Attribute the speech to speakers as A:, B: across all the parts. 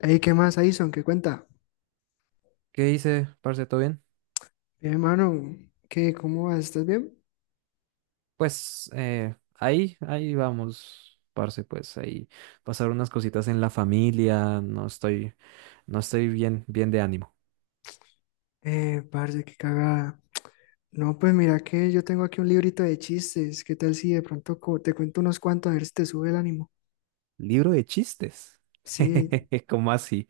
A: Ey, ¿qué más, Aison? ¿Qué cuenta?
B: ¿Qué dice, parce? ¿Todo bien?
A: Bien, hermano, ¿qué? ¿Cómo vas? ¿Estás bien?
B: Pues ahí vamos, parce, pues ahí pasar unas cositas en la familia, no estoy bien, bien de ánimo.
A: Parce, qué cagada. No, pues mira que yo tengo aquí un librito de chistes. ¿Qué tal si de pronto te cuento unos cuantos a ver si te sube el ánimo?
B: Libro de chistes.
A: Sí,
B: ¿Cómo así?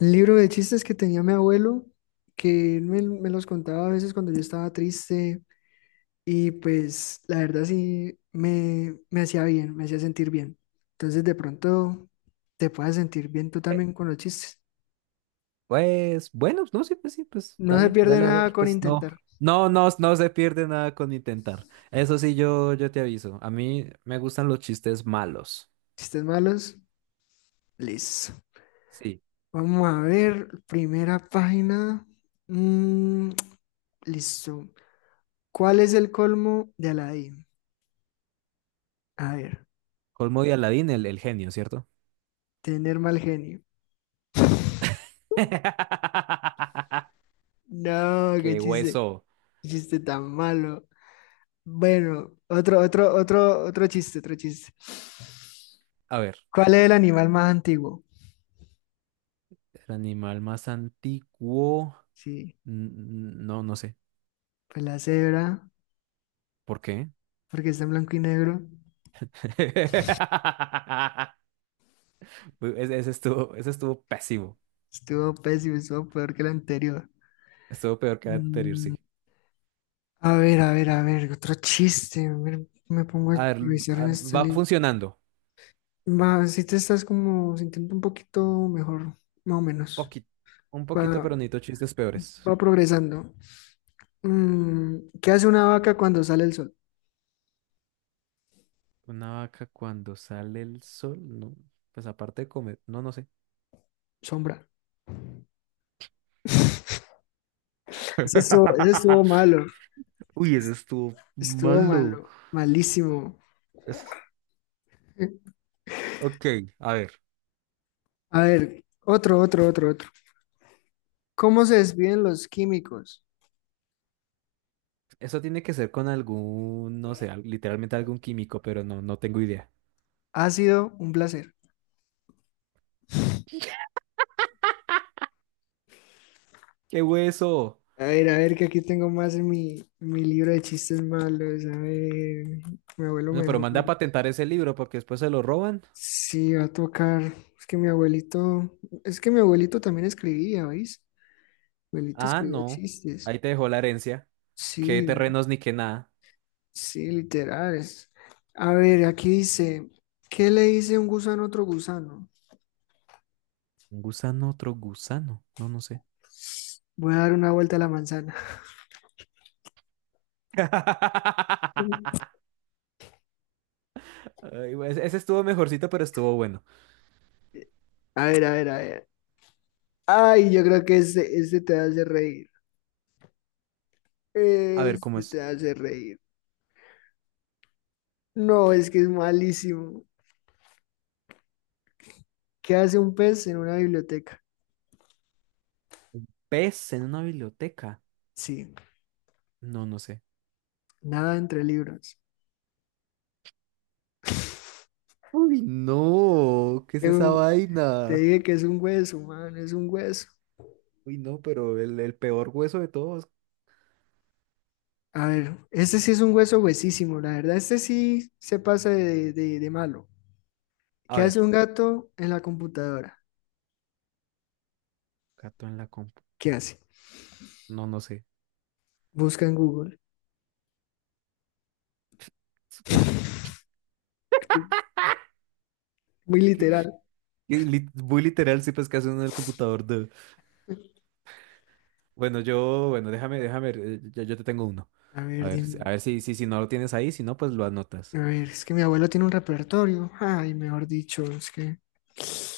A: un libro de chistes que tenía mi abuelo, que él me los contaba a veces cuando yo estaba triste y pues la verdad sí me hacía bien, me hacía sentir bien. Entonces de pronto te puedas sentir bien tú
B: Eh,
A: también con los chistes.
B: Pues bueno, no sé, pues sí, pues
A: No se
B: dale,
A: pierde
B: dale a
A: nada
B: ver,
A: con
B: pues no,
A: intentar.
B: no, no, no se pierde nada con intentar. Eso sí, yo te aviso, a mí me gustan los chistes malos.
A: Chistes malos, listo.
B: Sí.
A: Vamos a ver, primera página. Mm, listo. ¿Cuál es el colmo de Aladdin? A ver,
B: Colmo de Aladín, el genio, ¿cierto?
A: tener mal genio. No,
B: ¡Qué hueso!
A: qué chiste tan malo. Bueno, otro chiste, otro chiste.
B: A ver,
A: ¿Cuál es el animal más antiguo?
B: el animal más antiguo.
A: Sí,
B: n- No, no sé.
A: pues la cebra,
B: ¿Por qué?
A: porque está en blanco y negro.
B: Uy, ese estuvo pésimo.
A: Estuvo pésimo, estuvo peor que el anterior.
B: Estuvo peor que el anterior,
A: Mm,
B: sí.
A: A ver, otro chiste. A ver, me pongo a
B: A ver,
A: improvisar en este
B: va
A: libro.
B: funcionando.
A: Va, si te estás como sintiendo un poquito mejor, más o menos.
B: Poquito, un poquito,
A: Va,
B: pero necesito chistes peores.
A: va progresando. ¿Qué hace una vaca cuando sale el sol?
B: Una vaca cuando sale el sol, no. Pues aparte de comer, no, no sé.
A: Sombra. Ese estuvo malo.
B: Uy, ese estuvo
A: Estuvo
B: malo.
A: malo. Malísimo.
B: Es- Ok, a ver.
A: A ver, otro. ¿Cómo se despiden los químicos?
B: Eso tiene que ser con algún, no sé, literalmente algún químico, pero no, no tengo idea.
A: Ha sido un placer.
B: ¡Qué hueso!
A: Que aquí tengo más en mi libro de chistes malos. A ver, mi abuelo
B: Bueno, pero
A: mejor.
B: manda a patentar ese libro porque después se lo roban.
A: Sí, va a tocar. Es que mi abuelito, es que mi abuelito también escribía, ¿veis? Mi abuelito
B: Ah,
A: escribía
B: no.
A: chistes.
B: Ahí te dejó la herencia. Qué
A: Sí,
B: terrenos ni qué nada.
A: sí, literales. A ver, aquí dice, ¿qué le dice un gusano a otro gusano?
B: Un gusano, otro gusano. No, no sé.
A: Voy a dar una vuelta a la manzana.
B: Ay, güey, ese estuvo mejorcito, pero estuvo bueno.
A: A ver. Ay, yo creo que este te hace reír.
B: A ver, ¿cómo
A: Este te
B: es?
A: hace reír. No, es que es malísimo. ¿Qué hace un pez en una biblioteca?
B: ¿Pez en una biblioteca?
A: Sí,
B: No, no sé.
A: nada entre libros.
B: Uy, no, ¿qué es
A: Es
B: esa
A: un- Te
B: vaina?
A: dije que es un hueso, man, es un hueso.
B: Uy, no, pero el peor hueso de todos.
A: A ver, este sí es un hueso huesísimo, la verdad, este sí se pasa de malo.
B: A
A: ¿Qué
B: ver.
A: hace un gato en la computadora?
B: Gato en la compu.
A: ¿Qué hace?
B: No, no sé.
A: Busca en Google. Muy
B: Que-
A: literal.
B: Muy literal, sí, pues que hace uno en el computador. Bueno, yo, bueno, yo te tengo uno.
A: A
B: A
A: ver,
B: ver,
A: dime.
B: a ver si, si no lo tienes ahí, si no, pues lo
A: A
B: anotas.
A: ver, es que mi abuelo tiene un repertorio. Ay, mejor dicho, es que...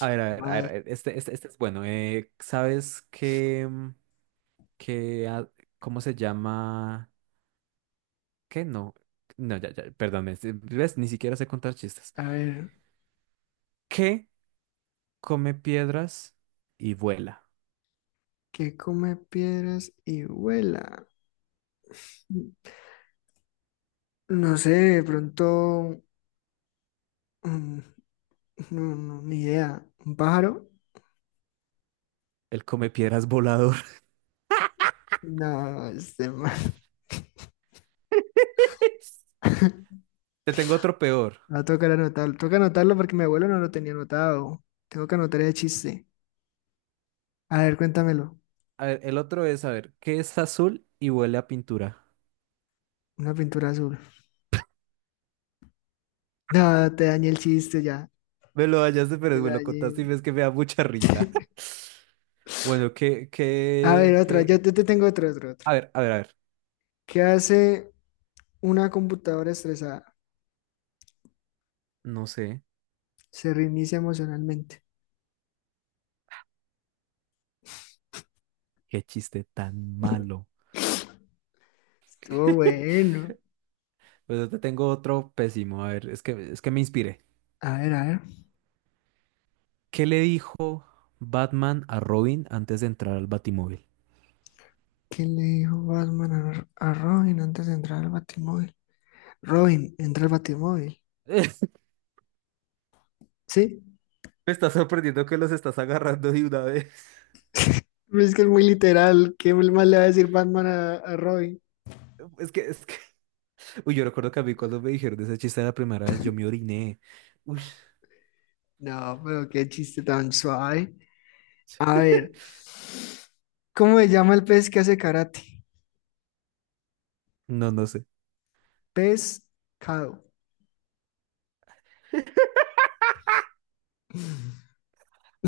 B: A ver, a ver, a ver,
A: Madre.
B: este es bueno. ¿Sabes qué, qué, a- cómo se llama? ¿Qué? No, no, ya, perdón, ves, ni siquiera sé contar chistes.
A: A ver,
B: ¿Qué come piedras y vuela?
A: ¿qué come piedras y vuela? No sé, de pronto Mm, no, no, ni idea. ¿Un pájaro?
B: El come piedras volador.
A: No, este man.
B: Te tengo otro peor.
A: Va a tocar anotarlo. Toca anotarlo porque mi abuelo no lo tenía anotado. Tengo que anotar el chiste. A ver, cuéntamelo.
B: A ver, el otro es, a ver, ¿qué es azul y huele a pintura?
A: Una pintura azul. No, te dañé el chiste ya.
B: Me lo hallaste, pero
A: Te la
B: me lo
A: dañé.
B: contaste y ves que me da mucha risa. Bueno,
A: A ver, otra.
B: ¿qué?
A: Te tengo otro.
B: A ver, a ver, a ver.
A: ¿Qué hace una computadora estresada?
B: No sé,
A: Se reinicia emocionalmente.
B: qué chiste tan malo.
A: Estuvo bueno.
B: Pues yo te tengo otro pésimo. A ver, es que me inspiré.
A: A ver.
B: ¿Qué le dijo Batman a Robin antes de entrar al Batimóvil?
A: ¿Qué le dijo Batman a Robin antes de entrar al Batimóvil? Robin, entra al Batimóvil. ¿Sí?
B: Me está sorprendiendo que los estás agarrando de una vez.
A: Pues es que es muy literal. ¿Qué más le va a decir Batman a Robin?
B: Es que, es que, uy, yo recuerdo que a mí cuando me dijeron ese chiste la primera vez, yo me oriné. Uy.
A: No, pero qué chiste tan suave. A ver, ¿cómo se llama el pez que hace karate?
B: No, no sé.
A: Pescado.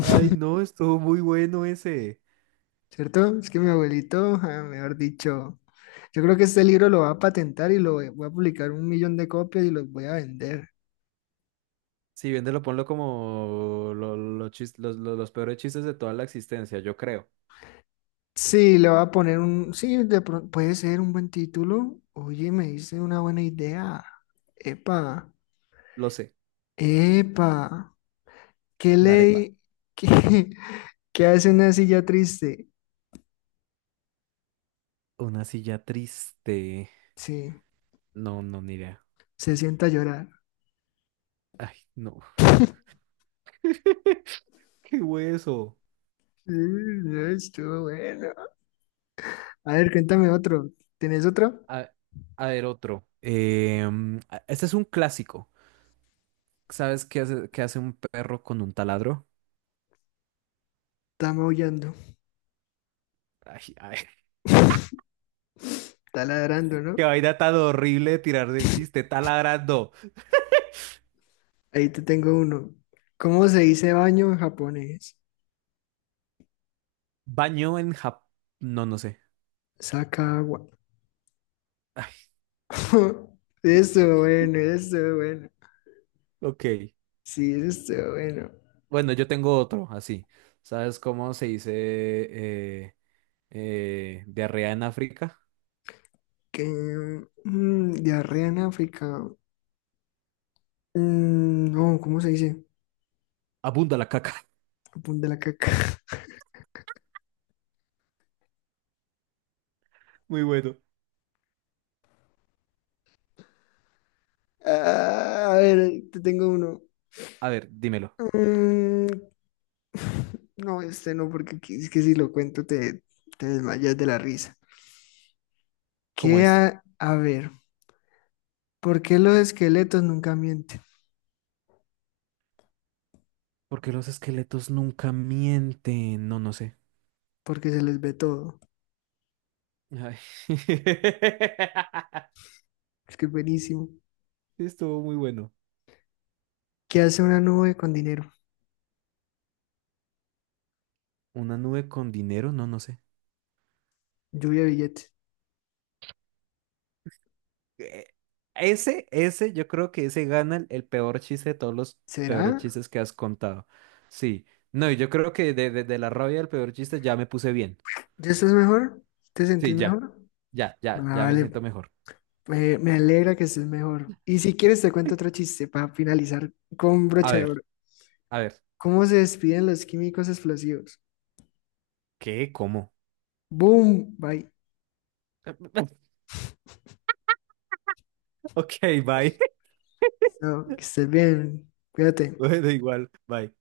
B: Ay, no, estuvo muy bueno ese.
A: ¿Cierto? Es que mi abuelito, ah, mejor dicho, yo creo que este libro lo va a patentar y lo voy a publicar 1 millón de copias y los voy a vender.
B: Si bien te lo ponlo como lo chis- los peores chistes de toda la existencia, yo creo.
A: Sí, le voy a poner un, sí, de pronto puede ser un buen título. Oye, me hice una buena idea. Epa,
B: Lo sé.
A: epa. ¿Qué
B: La arepa.
A: ley? ¿Qué, qué hace una silla triste?
B: Una silla triste.
A: Sí,
B: No, no, ni idea.
A: se sienta a llorar.
B: Ay, no. Qué hueso.
A: Mm, no, estuvo bueno. A ver, cuéntame otro. ¿Tenés otro?
B: A, a ver, otro. Este es un clásico. ¿Sabes qué hace un perro con un taladro?
A: Está maullando,
B: Ay, ay,
A: está ladrando, ¿no?
B: qué vaina tan horrible de tirar del chiste. Taladrando.
A: Ahí te tengo uno. ¿Cómo se dice baño en japonés?
B: Baño en Japón. No, no sé.
A: Saca agua. Estuvo bueno, estuvo bueno.
B: Ok.
A: Sí, eso estuvo bueno.
B: Bueno, yo tengo otro, así. ¿Sabes cómo se dice diarrea en África?
A: Que, diarrea en África. Mm, no, ¿cómo se dice?
B: Abunda la caca.
A: Japón de la caca.
B: Muy bueno.
A: Ah, a ver, te tengo uno.
B: A ver, dímelo.
A: Mm, no, este no, porque aquí es que si lo cuento te desmayas de la risa.
B: ¿Cómo
A: ¿Qué
B: es?
A: ver? ¿Por qué los esqueletos nunca mienten?
B: Porque los esqueletos nunca mienten. No, no sé.
A: Porque se les ve todo.
B: Ay.
A: Es que es buenísimo.
B: Sí, estuvo muy bueno.
A: ¿Qué hace una nube con dinero?
B: ¿Una nube con dinero? No, no sé.
A: Lluvia de billetes.
B: Eh, ese, yo creo que ese gana el peor chiste de todos los peores
A: ¿Será?
B: chistes que has contado. Sí. No, y yo creo que de la rabia del peor chiste ya me puse bien.
A: ¿Ya estás mejor? ¿Te sentís
B: Sí, ya.
A: mejor?
B: Ya me
A: Vale,
B: siento mejor.
A: me alegra que estés mejor. Y si quieres te cuento otro chiste para finalizar con
B: A
A: brocha de
B: ver,
A: oro.
B: a ver.
A: ¿Cómo se despiden los químicos explosivos?
B: ¿Qué? ¿Cómo?
A: Boom, bye.
B: Ok, bye.
A: Chao, que estés bien. Cuídate.
B: Bueno, igual, bye.